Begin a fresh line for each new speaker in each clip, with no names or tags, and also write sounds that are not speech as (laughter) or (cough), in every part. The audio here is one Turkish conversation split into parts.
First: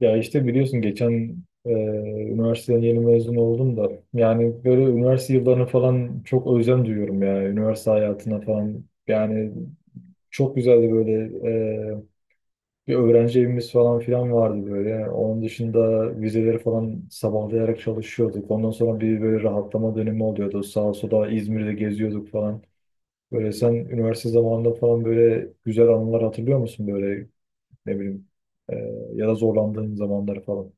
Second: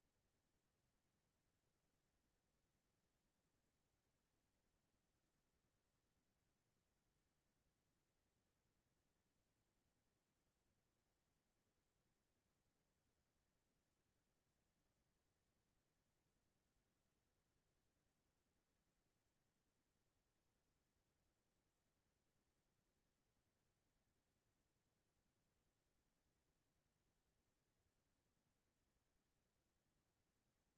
Ya işte biliyorsun geçen üniversiteden yeni mezun oldum da, yani böyle üniversite yıllarını falan çok özlem duyuyorum ya, üniversite hayatına falan. Yani çok güzeldi böyle. e, Bir öğrenci evimiz falan filan vardı böyle. Onun dışında vizeleri falan sabahlayarak çalışıyorduk, ondan sonra bir böyle rahatlama dönemi oluyordu, sağa sola İzmir'de geziyorduk falan. Böyle sen üniversite zamanında falan böyle güzel anılar hatırlıyor musun böyle, ne bileyim, e, ya da zorlandığın zamanları falan.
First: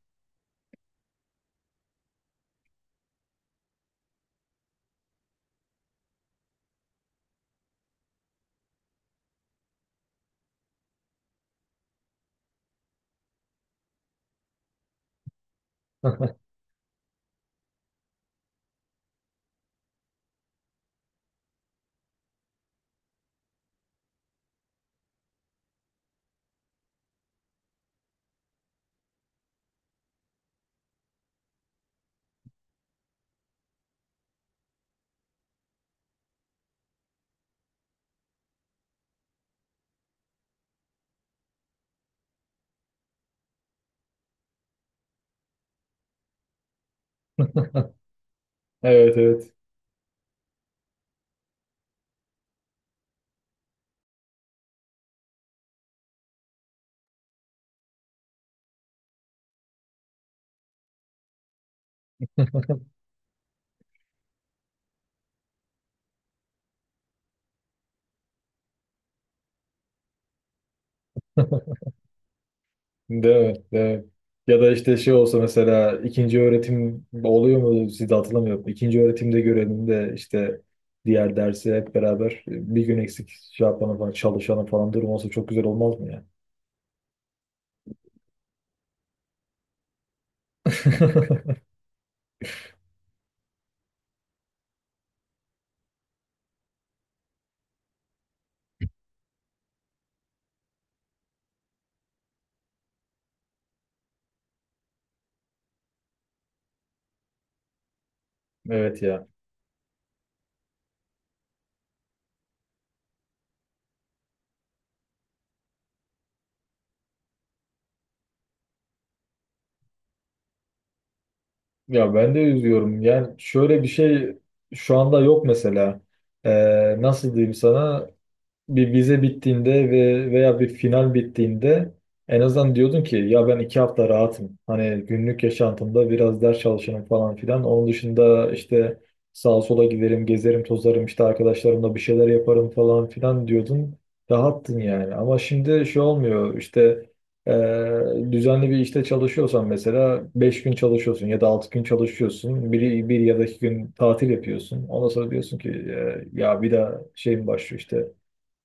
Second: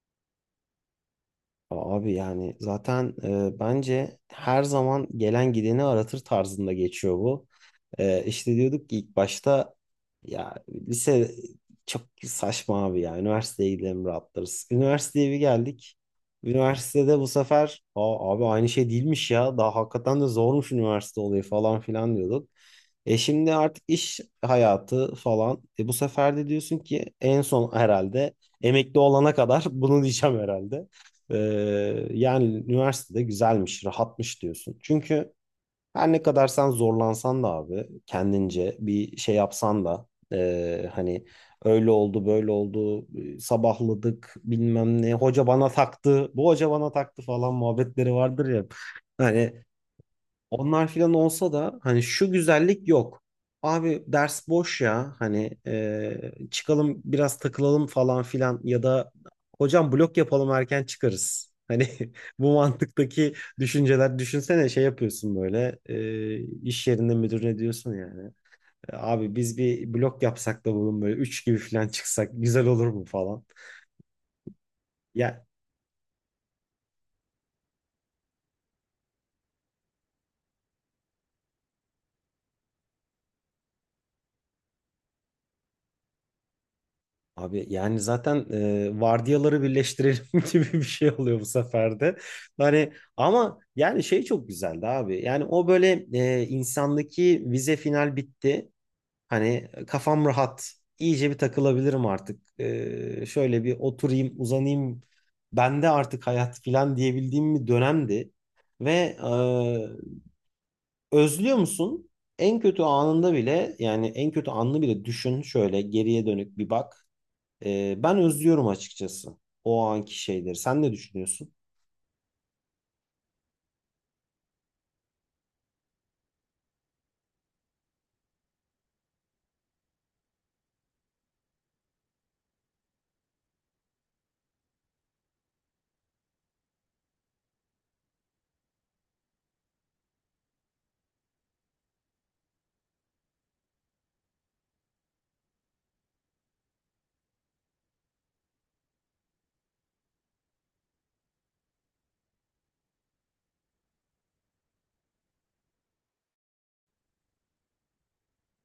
Abi yani zaten bence her zaman gelen gideni aratır tarzında geçiyor bu. İşte diyorduk ki ilk başta ya lise çok saçma abi ya üniversiteye gidelim rahatlarız. Üniversiteye bir geldik. Üniversitede bu sefer Aa, abi aynı şey değilmiş ya daha hakikaten de zormuş üniversite olayı falan filan diyorduk. E şimdi artık iş hayatı falan. E bu sefer de diyorsun ki en son herhalde emekli olana kadar (laughs) bunu diyeceğim herhalde. Ee, Yani üniversitede güzelmiş, rahatmış diyorsun. Çünkü her ne kadar sen zorlansan da abi kendince bir şey yapsan da hani öyle oldu böyle oldu sabahladık bilmem ne hoca bana taktı bu hoca bana taktı falan muhabbetleri vardır ya.
Evet, evet.
Hani onlar filan olsa da hani şu güzellik yok. Abi ders boş ya hani çıkalım biraz takılalım falan filan ya da hocam blok yapalım erken çıkarız. Hani (laughs) bu mantıktaki düşünceler düşünsene şey yapıyorsun böyle iş yerinde müdürüne diyorsun yani. "E, abi biz bir blok yapsak da bugün böyle 3 gibi filan çıksak güzel olur mu
Değil
falan.
mi? Değil mi? Ya da işte şey olsa,
Ya
mesela ikinci öğretim oluyor mu sizde, hatırlamıyorum. İkinci öğretimde görelim de işte diğer dersi hep beraber bir gün eksik şey yapalım falan, çalışalım falan, durum olsa çok güzel olmaz mı ya?
abi yani zaten vardiyaları birleştirelim (laughs) gibi bir şey oluyor bu
(laughs)
sefer de. Hani ama yani şey çok güzeldi abi. Yani o böyle insandaki vize final bitti. Hani kafam rahat. İyice bir takılabilirim artık. E, şöyle bir oturayım, uzanayım. Bende artık hayat falan diyebildiğim bir dönemdi. Ve
Evet ya.
özlüyor musun? En kötü anında bile yani en kötü anını bile düşün şöyle geriye dönük bir bak. Ben özlüyorum açıkçası o anki şeyleri. Sen ne düşünüyorsun?
Ya ben de üzüyorum. Yani şöyle bir şey, şu anda yok mesela. Nasıl diyeyim sana? Bir vize bittiğinde ve veya bir final bittiğinde, en azından diyordun ki ya ben iki hafta rahatım. Hani günlük yaşantımda biraz ders çalışırım falan filan. Onun dışında işte sağa sola giderim, gezerim, tozarım, işte arkadaşlarımla bir şeyler yaparım falan filan diyordun. Rahattın yani. Ama şimdi şey olmuyor işte, e, düzenli bir işte çalışıyorsan mesela 5 gün çalışıyorsun ya da 6 gün çalışıyorsun. Bir ya da iki gün tatil yapıyorsun. Ondan sonra diyorsun ki ya bir daha şeyim başlıyor işte,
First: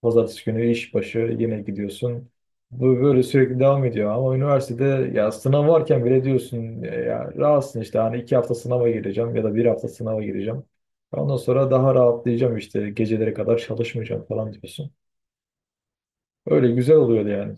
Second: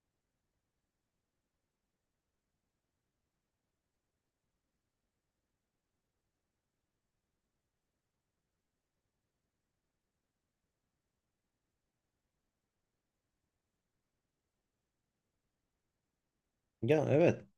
Pazartesi günü iş başı yine gidiyorsun. Bu böyle sürekli devam ediyor. Ama üniversitede ya sınav varken bile diyorsun ya rahatsın işte, hani iki hafta sınava gireceğim ya da bir hafta sınava gireceğim. Ondan sonra daha rahatlayacağım, işte gecelere kadar çalışmayacağım falan diyorsun. Öyle güzel
Ya
oluyordu
evet.
yani.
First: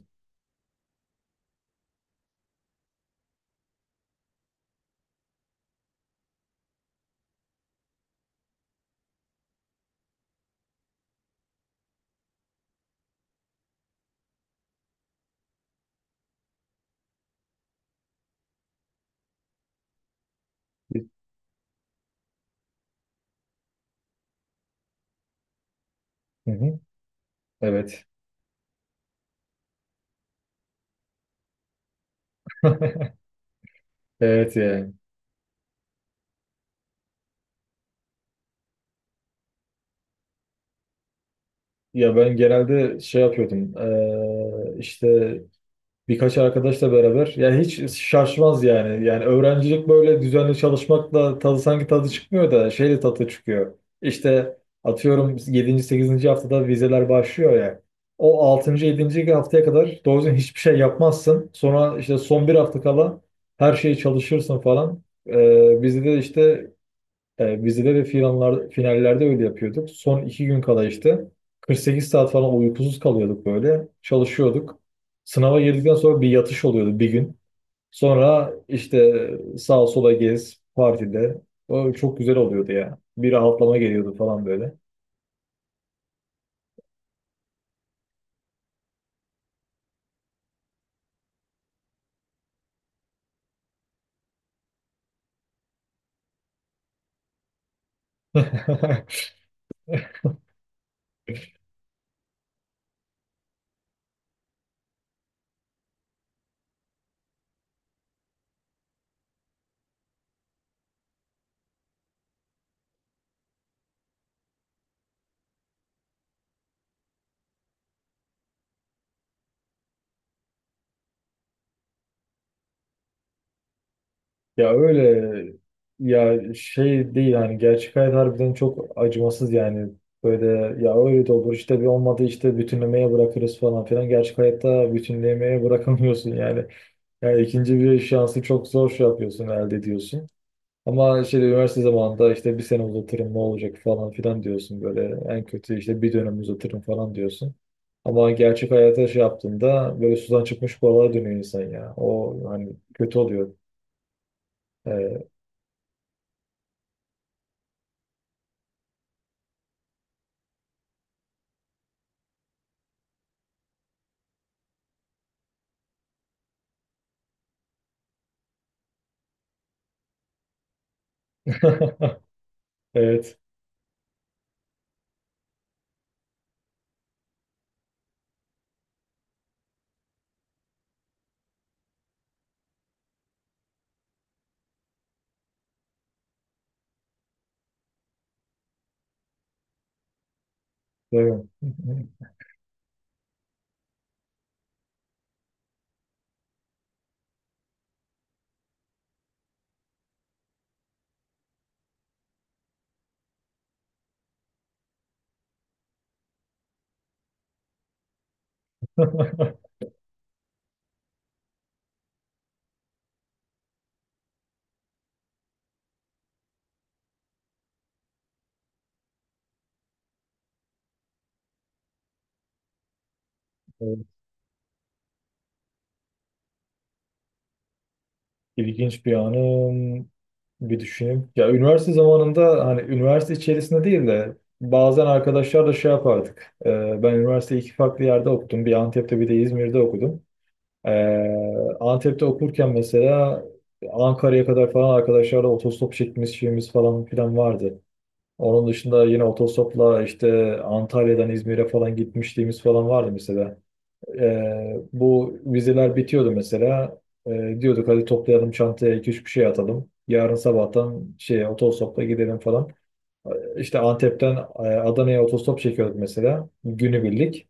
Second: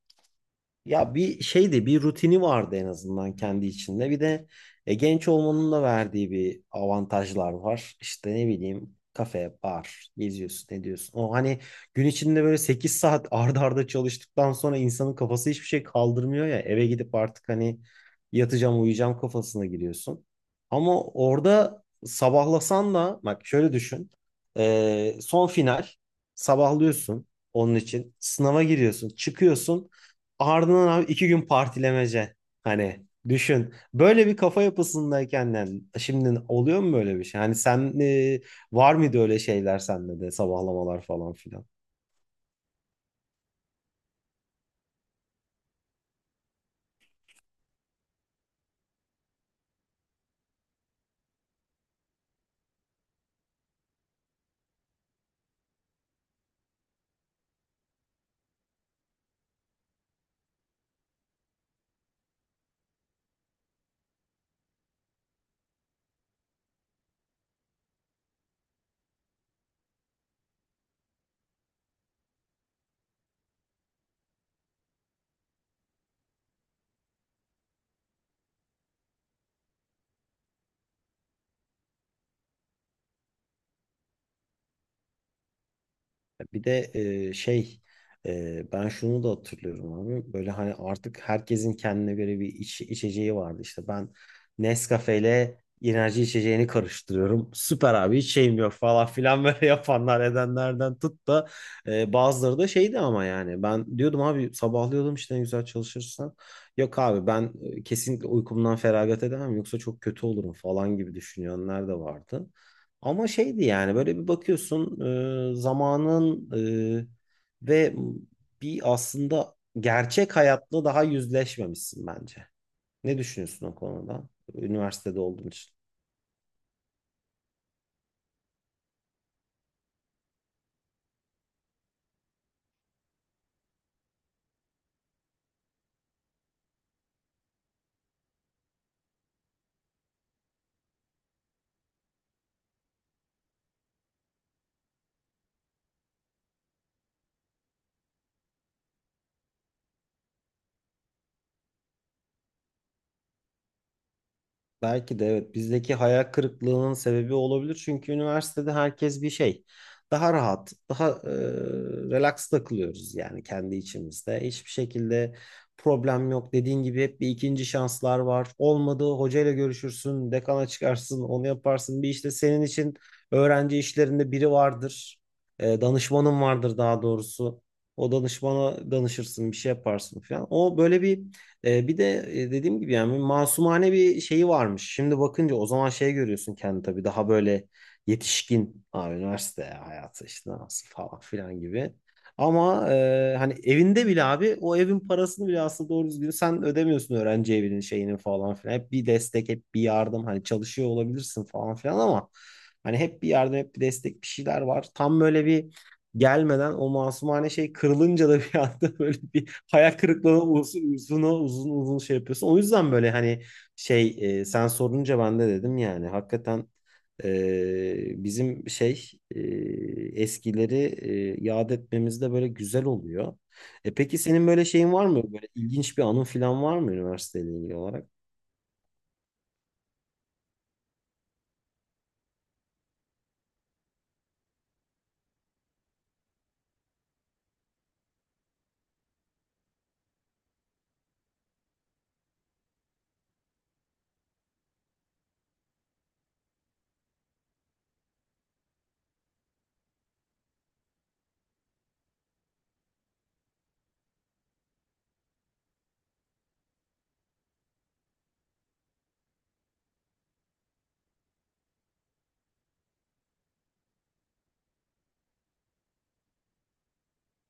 Ya bir şeydi, bir rutini vardı en azından kendi içinde. Bir de genç olmanın da verdiği bir avantajlar var. İşte ne bileyim kafe, bar, geziyorsun, ne diyorsun. O hani gün içinde böyle 8 saat (laughs) arda arda çalıştıktan sonra insanın kafası hiçbir şey kaldırmıyor ya. Eve gidip artık hani yatacağım, uyuyacağım kafasına giriyorsun. Ama orada sabahlasan da bak şöyle düşün. E, son final
Hı hı.
sabahlıyorsun onun
Evet.
için. Sınava giriyorsun, çıkıyorsun. Ardından abi iki gün partilemece. Hani
(laughs)
düşün. Böyle bir
Evet
kafa
yani.
yapısındayken yani şimdi oluyor mu böyle bir şey? Hani sen var mıydı öyle şeyler sende de sabahlamalar falan filan?
Ya ben genelde şey yapıyordum. İşte birkaç arkadaşla beraber. Yani hiç şaşmaz yani. Yani öğrencilik böyle düzenli çalışmakla tadı sanki çıkmıyor da şeyle tadı çıkıyor. İşte atıyorum yedinci sekizinci haftada vizeler başlıyor ya. O altıncı yedinci haftaya kadar doğru düzgün hiçbir şey yapmazsın. Sonra işte son bir hafta kala her şeyi çalışırsın falan. Bizde de işte e, bizde de finaller, finallerde öyle yapıyorduk. Son iki gün kala işte 48 saat falan uykusuz kalıyorduk böyle. Çalışıyorduk. Sınava girdikten sonra bir yatış oluyordu bir gün. Sonra işte sağa sola gez partide. O çok güzel oluyordu ya. Bir rahatlama geliyordu falan böyle.
Bir de e, şey ben şunu da hatırlıyorum abi. Böyle hani artık herkesin kendine göre bir içeceği vardı. İşte ben Nescafe ile enerji içeceğini karıştırıyorum. Süper abi hiç şeyim yok falan
(laughs)
filan böyle (laughs) yapanlar edenlerden tut da bazıları da şeydi ama yani ben diyordum abi sabahlıyordum işte ne güzel çalışırsan. Yok abi ben kesinlikle uykumdan feragat edemem yoksa çok kötü olurum falan gibi düşünenler de vardı. Ama şeydi yani böyle bir bakıyorsun e, zamanın e, ve bir aslında gerçek hayatla daha yüzleşmemişsin bence. Ne düşünüyorsun o konuda?
Ya
Üniversitede olduğun
öyle,
için.
ya şey değil, hani gerçek hayat harbiden çok acımasız yani. Böyle ya öyle de olur işte, bir olmadı işte bütünlemeye bırakırız falan filan, gerçek hayatta bütünlemeye bırakamıyorsun yani. Yani ikinci bir şansı çok zor şey yapıyorsun, elde ediyorsun. Ama şey üniversite zamanında işte bir sene uzatırım ne olacak falan filan diyorsun böyle, en kötü işte bir dönem uzatırım falan diyorsun. Ama gerçek hayata şey yaptığında böyle sudan çıkmış balığa dönüyor insan ya. O hani kötü oluyor.
Belki de evet bizdeki hayal kırıklığının sebebi olabilir. Çünkü üniversitede herkes bir şey. Daha rahat, daha relax takılıyoruz yani kendi içimizde. Hiçbir şekilde problem yok. Dediğin gibi hep bir ikinci şanslar var. Olmadı hocayla görüşürsün, dekana çıkarsın, onu
Ee,
yaparsın. Bir
(laughs)
işte senin için
evet.
öğrenci işlerinde biri vardır. E, danışmanın vardır daha doğrusu. O danışmana danışırsın, bir şey yaparsın falan. O böyle bir dediğim gibi yani masumane bir şeyi varmış. Şimdi bakınca o zaman şey görüyorsun kendi tabii daha böyle yetişkin abi üniversite hayatı işte nasıl falan
Doğru.
filan gibi. Ama hani evinde bile abi o evin parasını bile aslında doğru düzgün sen ödemiyorsun öğrenci evinin şeyinin falan filan. Hep bir destek hep bir yardım hani çalışıyor olabilirsin falan filan ama hani hep bir yardım hep bir destek bir şeyler var. Tam böyle bir gelmeden o masumane şey kırılınca da bir anda (laughs) böyle bir
(laughs)
hayal kırıklığına uzun uzun uzun uzun şey yapıyorsun. O yüzden böyle hani şey sen sorunca ben de dedim yani hakikaten e, bizim şey e, eskileri yad etmemiz de böyle güzel oluyor. E
Evet,
peki senin böyle şeyin var mı? Böyle ilginç bir anın falan var mı üniversiteyle ilgili olarak?
İlginç bir anım. Bir düşüneyim. Ya üniversite zamanında hani üniversite içerisinde değil de bazen arkadaşlarla şey yapardık. Ben üniversiteyi iki farklı yerde okudum. Bir Antep'te bir de İzmir'de okudum. Ee, Antep'te okurken mesela Ankara'ya kadar falan arkadaşlarla otostop çekmemiz şeyimiz falan filan vardı. Onun dışında yine otostopla işte Antalya'dan İzmir'e falan gitmişliğimiz falan vardı mesela. Bu vizeler bitiyordu mesela. Diyorduk hadi toplayalım çantaya iki üç bir şey atalım, yarın sabahtan şey otostopla gidelim falan. İşte Antep'ten Adana'ya otostop çekiyorduk mesela. Günübirlik.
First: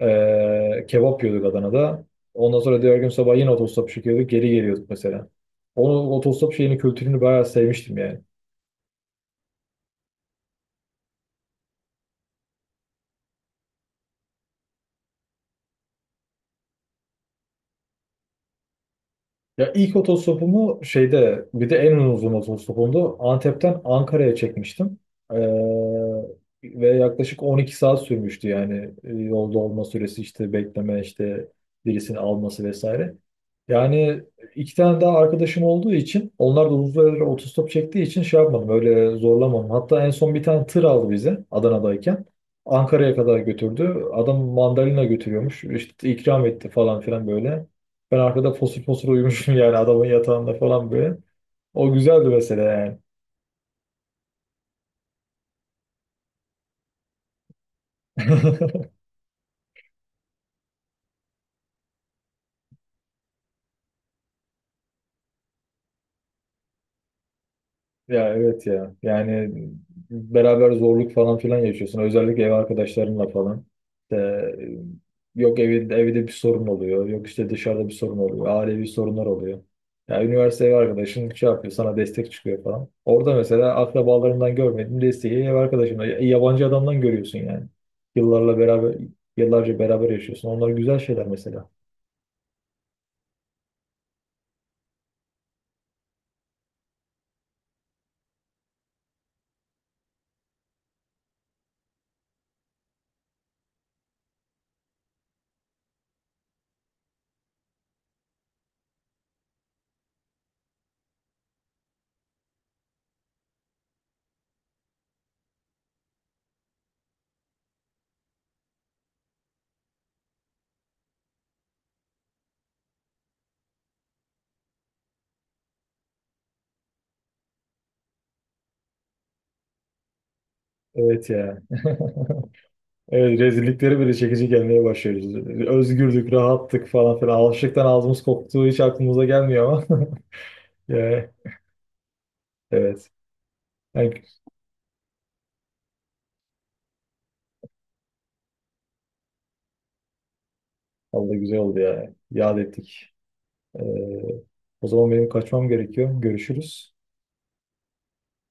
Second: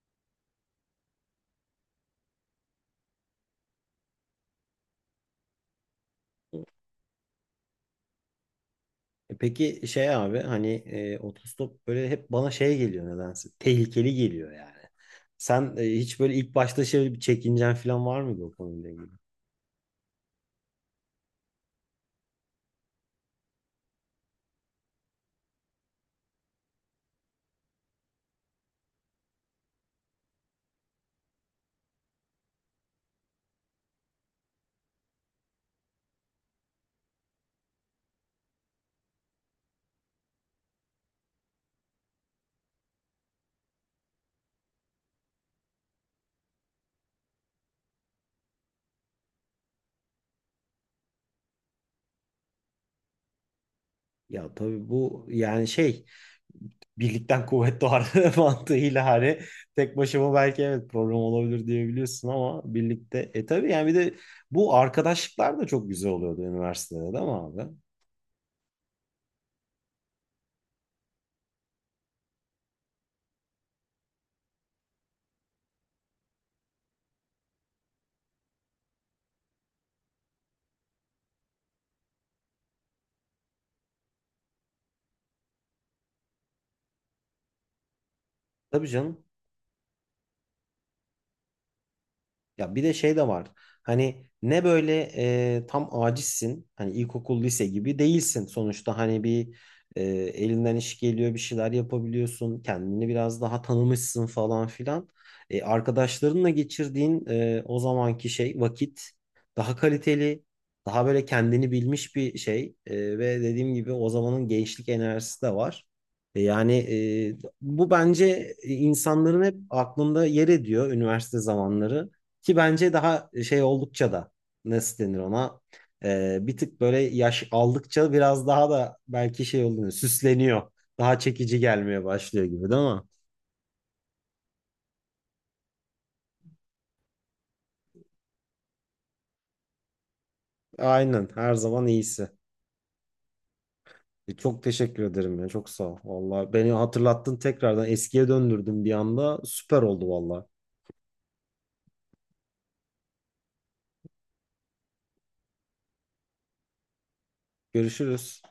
Kebap yiyorduk Adana'da. Ondan sonra diğer gün sabah yine otostop çekiyorduk. Geri geliyorduk mesela. Onu otostop şeyini, kültürünü bayağı sevmiştim yani.
E peki şey abi hani otostop böyle hep bana şey geliyor nedense. Tehlikeli geliyor yani. Sen hiç böyle ilk başta şey bir çekincen falan var mıydı o konuyla ilgili?
Ya ilk otostopumu şeyde, bir de en uzun otostopumdu. Antep'ten Ankara'ya çekmiştim. Ee, ve yaklaşık 12 saat sürmüştü yani. Yolda olma süresi, işte bekleme, işte birisini alması vesaire. Yani iki tane daha arkadaşım olduğu için, onlar da uzun süre otostop çektiği için şey yapmadım, öyle zorlamadım. Hatta en son bir tane tır aldı bizi Adana'dayken. Ankara'ya kadar götürdü. Adam mandalina götürüyormuş. İşte ikram etti falan filan böyle. Ben arkada fosur fosur uyumuşum yani, adamın yatağında falan böyle. O güzeldi mesela yani.
Ya tabii bu yani şey birlikten kuvvet doğar (laughs)
(laughs)
mantığıyla hani tek başıma belki evet problem olabilir diyebiliyorsun ama birlikte e tabii yani bir de bu arkadaşlıklar da çok güzel oluyordu üniversitede değil mi abi?
Ya evet ya. Yani beraber zorluk falan filan yaşıyorsun. Özellikle ev arkadaşlarınla falan. İşte, yok evinde, evde bir sorun oluyor. Yok işte dışarıda bir sorun oluyor. Ailevi sorunlar oluyor. Ya üniversite ev arkadaşın şey yapıyor, sana destek çıkıyor falan. Orada mesela akrabalarından görmediğin desteği ev arkadaşından, yabancı adamdan görüyorsun yani. Yıllarla
Tabii
beraber,
canım.
yıllarca beraber yaşıyorsun. Onlar güzel şeyler mesela.
Ya bir de şey de var. Hani ne böyle tam acizsin. Hani ilkokul, lise gibi değilsin. Sonuçta hani bir elinden iş geliyor, bir şeyler yapabiliyorsun. Kendini biraz daha tanımışsın falan filan. E, arkadaşlarınla geçirdiğin o zamanki şey vakit daha kaliteli, daha böyle kendini bilmiş bir şey. E, ve dediğim gibi o zamanın gençlik enerjisi de var. Yani bu bence insanların hep aklında yer ediyor üniversite zamanları. Ki bence daha şey oldukça da nasıl denir ona bir tık böyle yaş aldıkça biraz daha da belki şey oluyor süsleniyor. Daha
Evet
çekici
ya.
gelmeye başlıyor gibi değil
(laughs)
mi?
Evet, rezillikleri bile çekici gelmeye başlıyoruz. Özgürdük, rahattık falan filan. Alışıktan ağzımız koktuğu hiç aklımıza gelmiyor ama. (laughs) Yani,
Aynen her zaman iyisi.
evet. Yani,
Çok teşekkür ederim ya çok sağ ol. Valla beni hatırlattın tekrardan eskiye döndürdün bir anda süper oldu valla.
vallahi güzel oldu ya. Yad ettik. Ee, o zaman benim kaçmam gerekiyor. Görüşürüz.
Görüşürüz.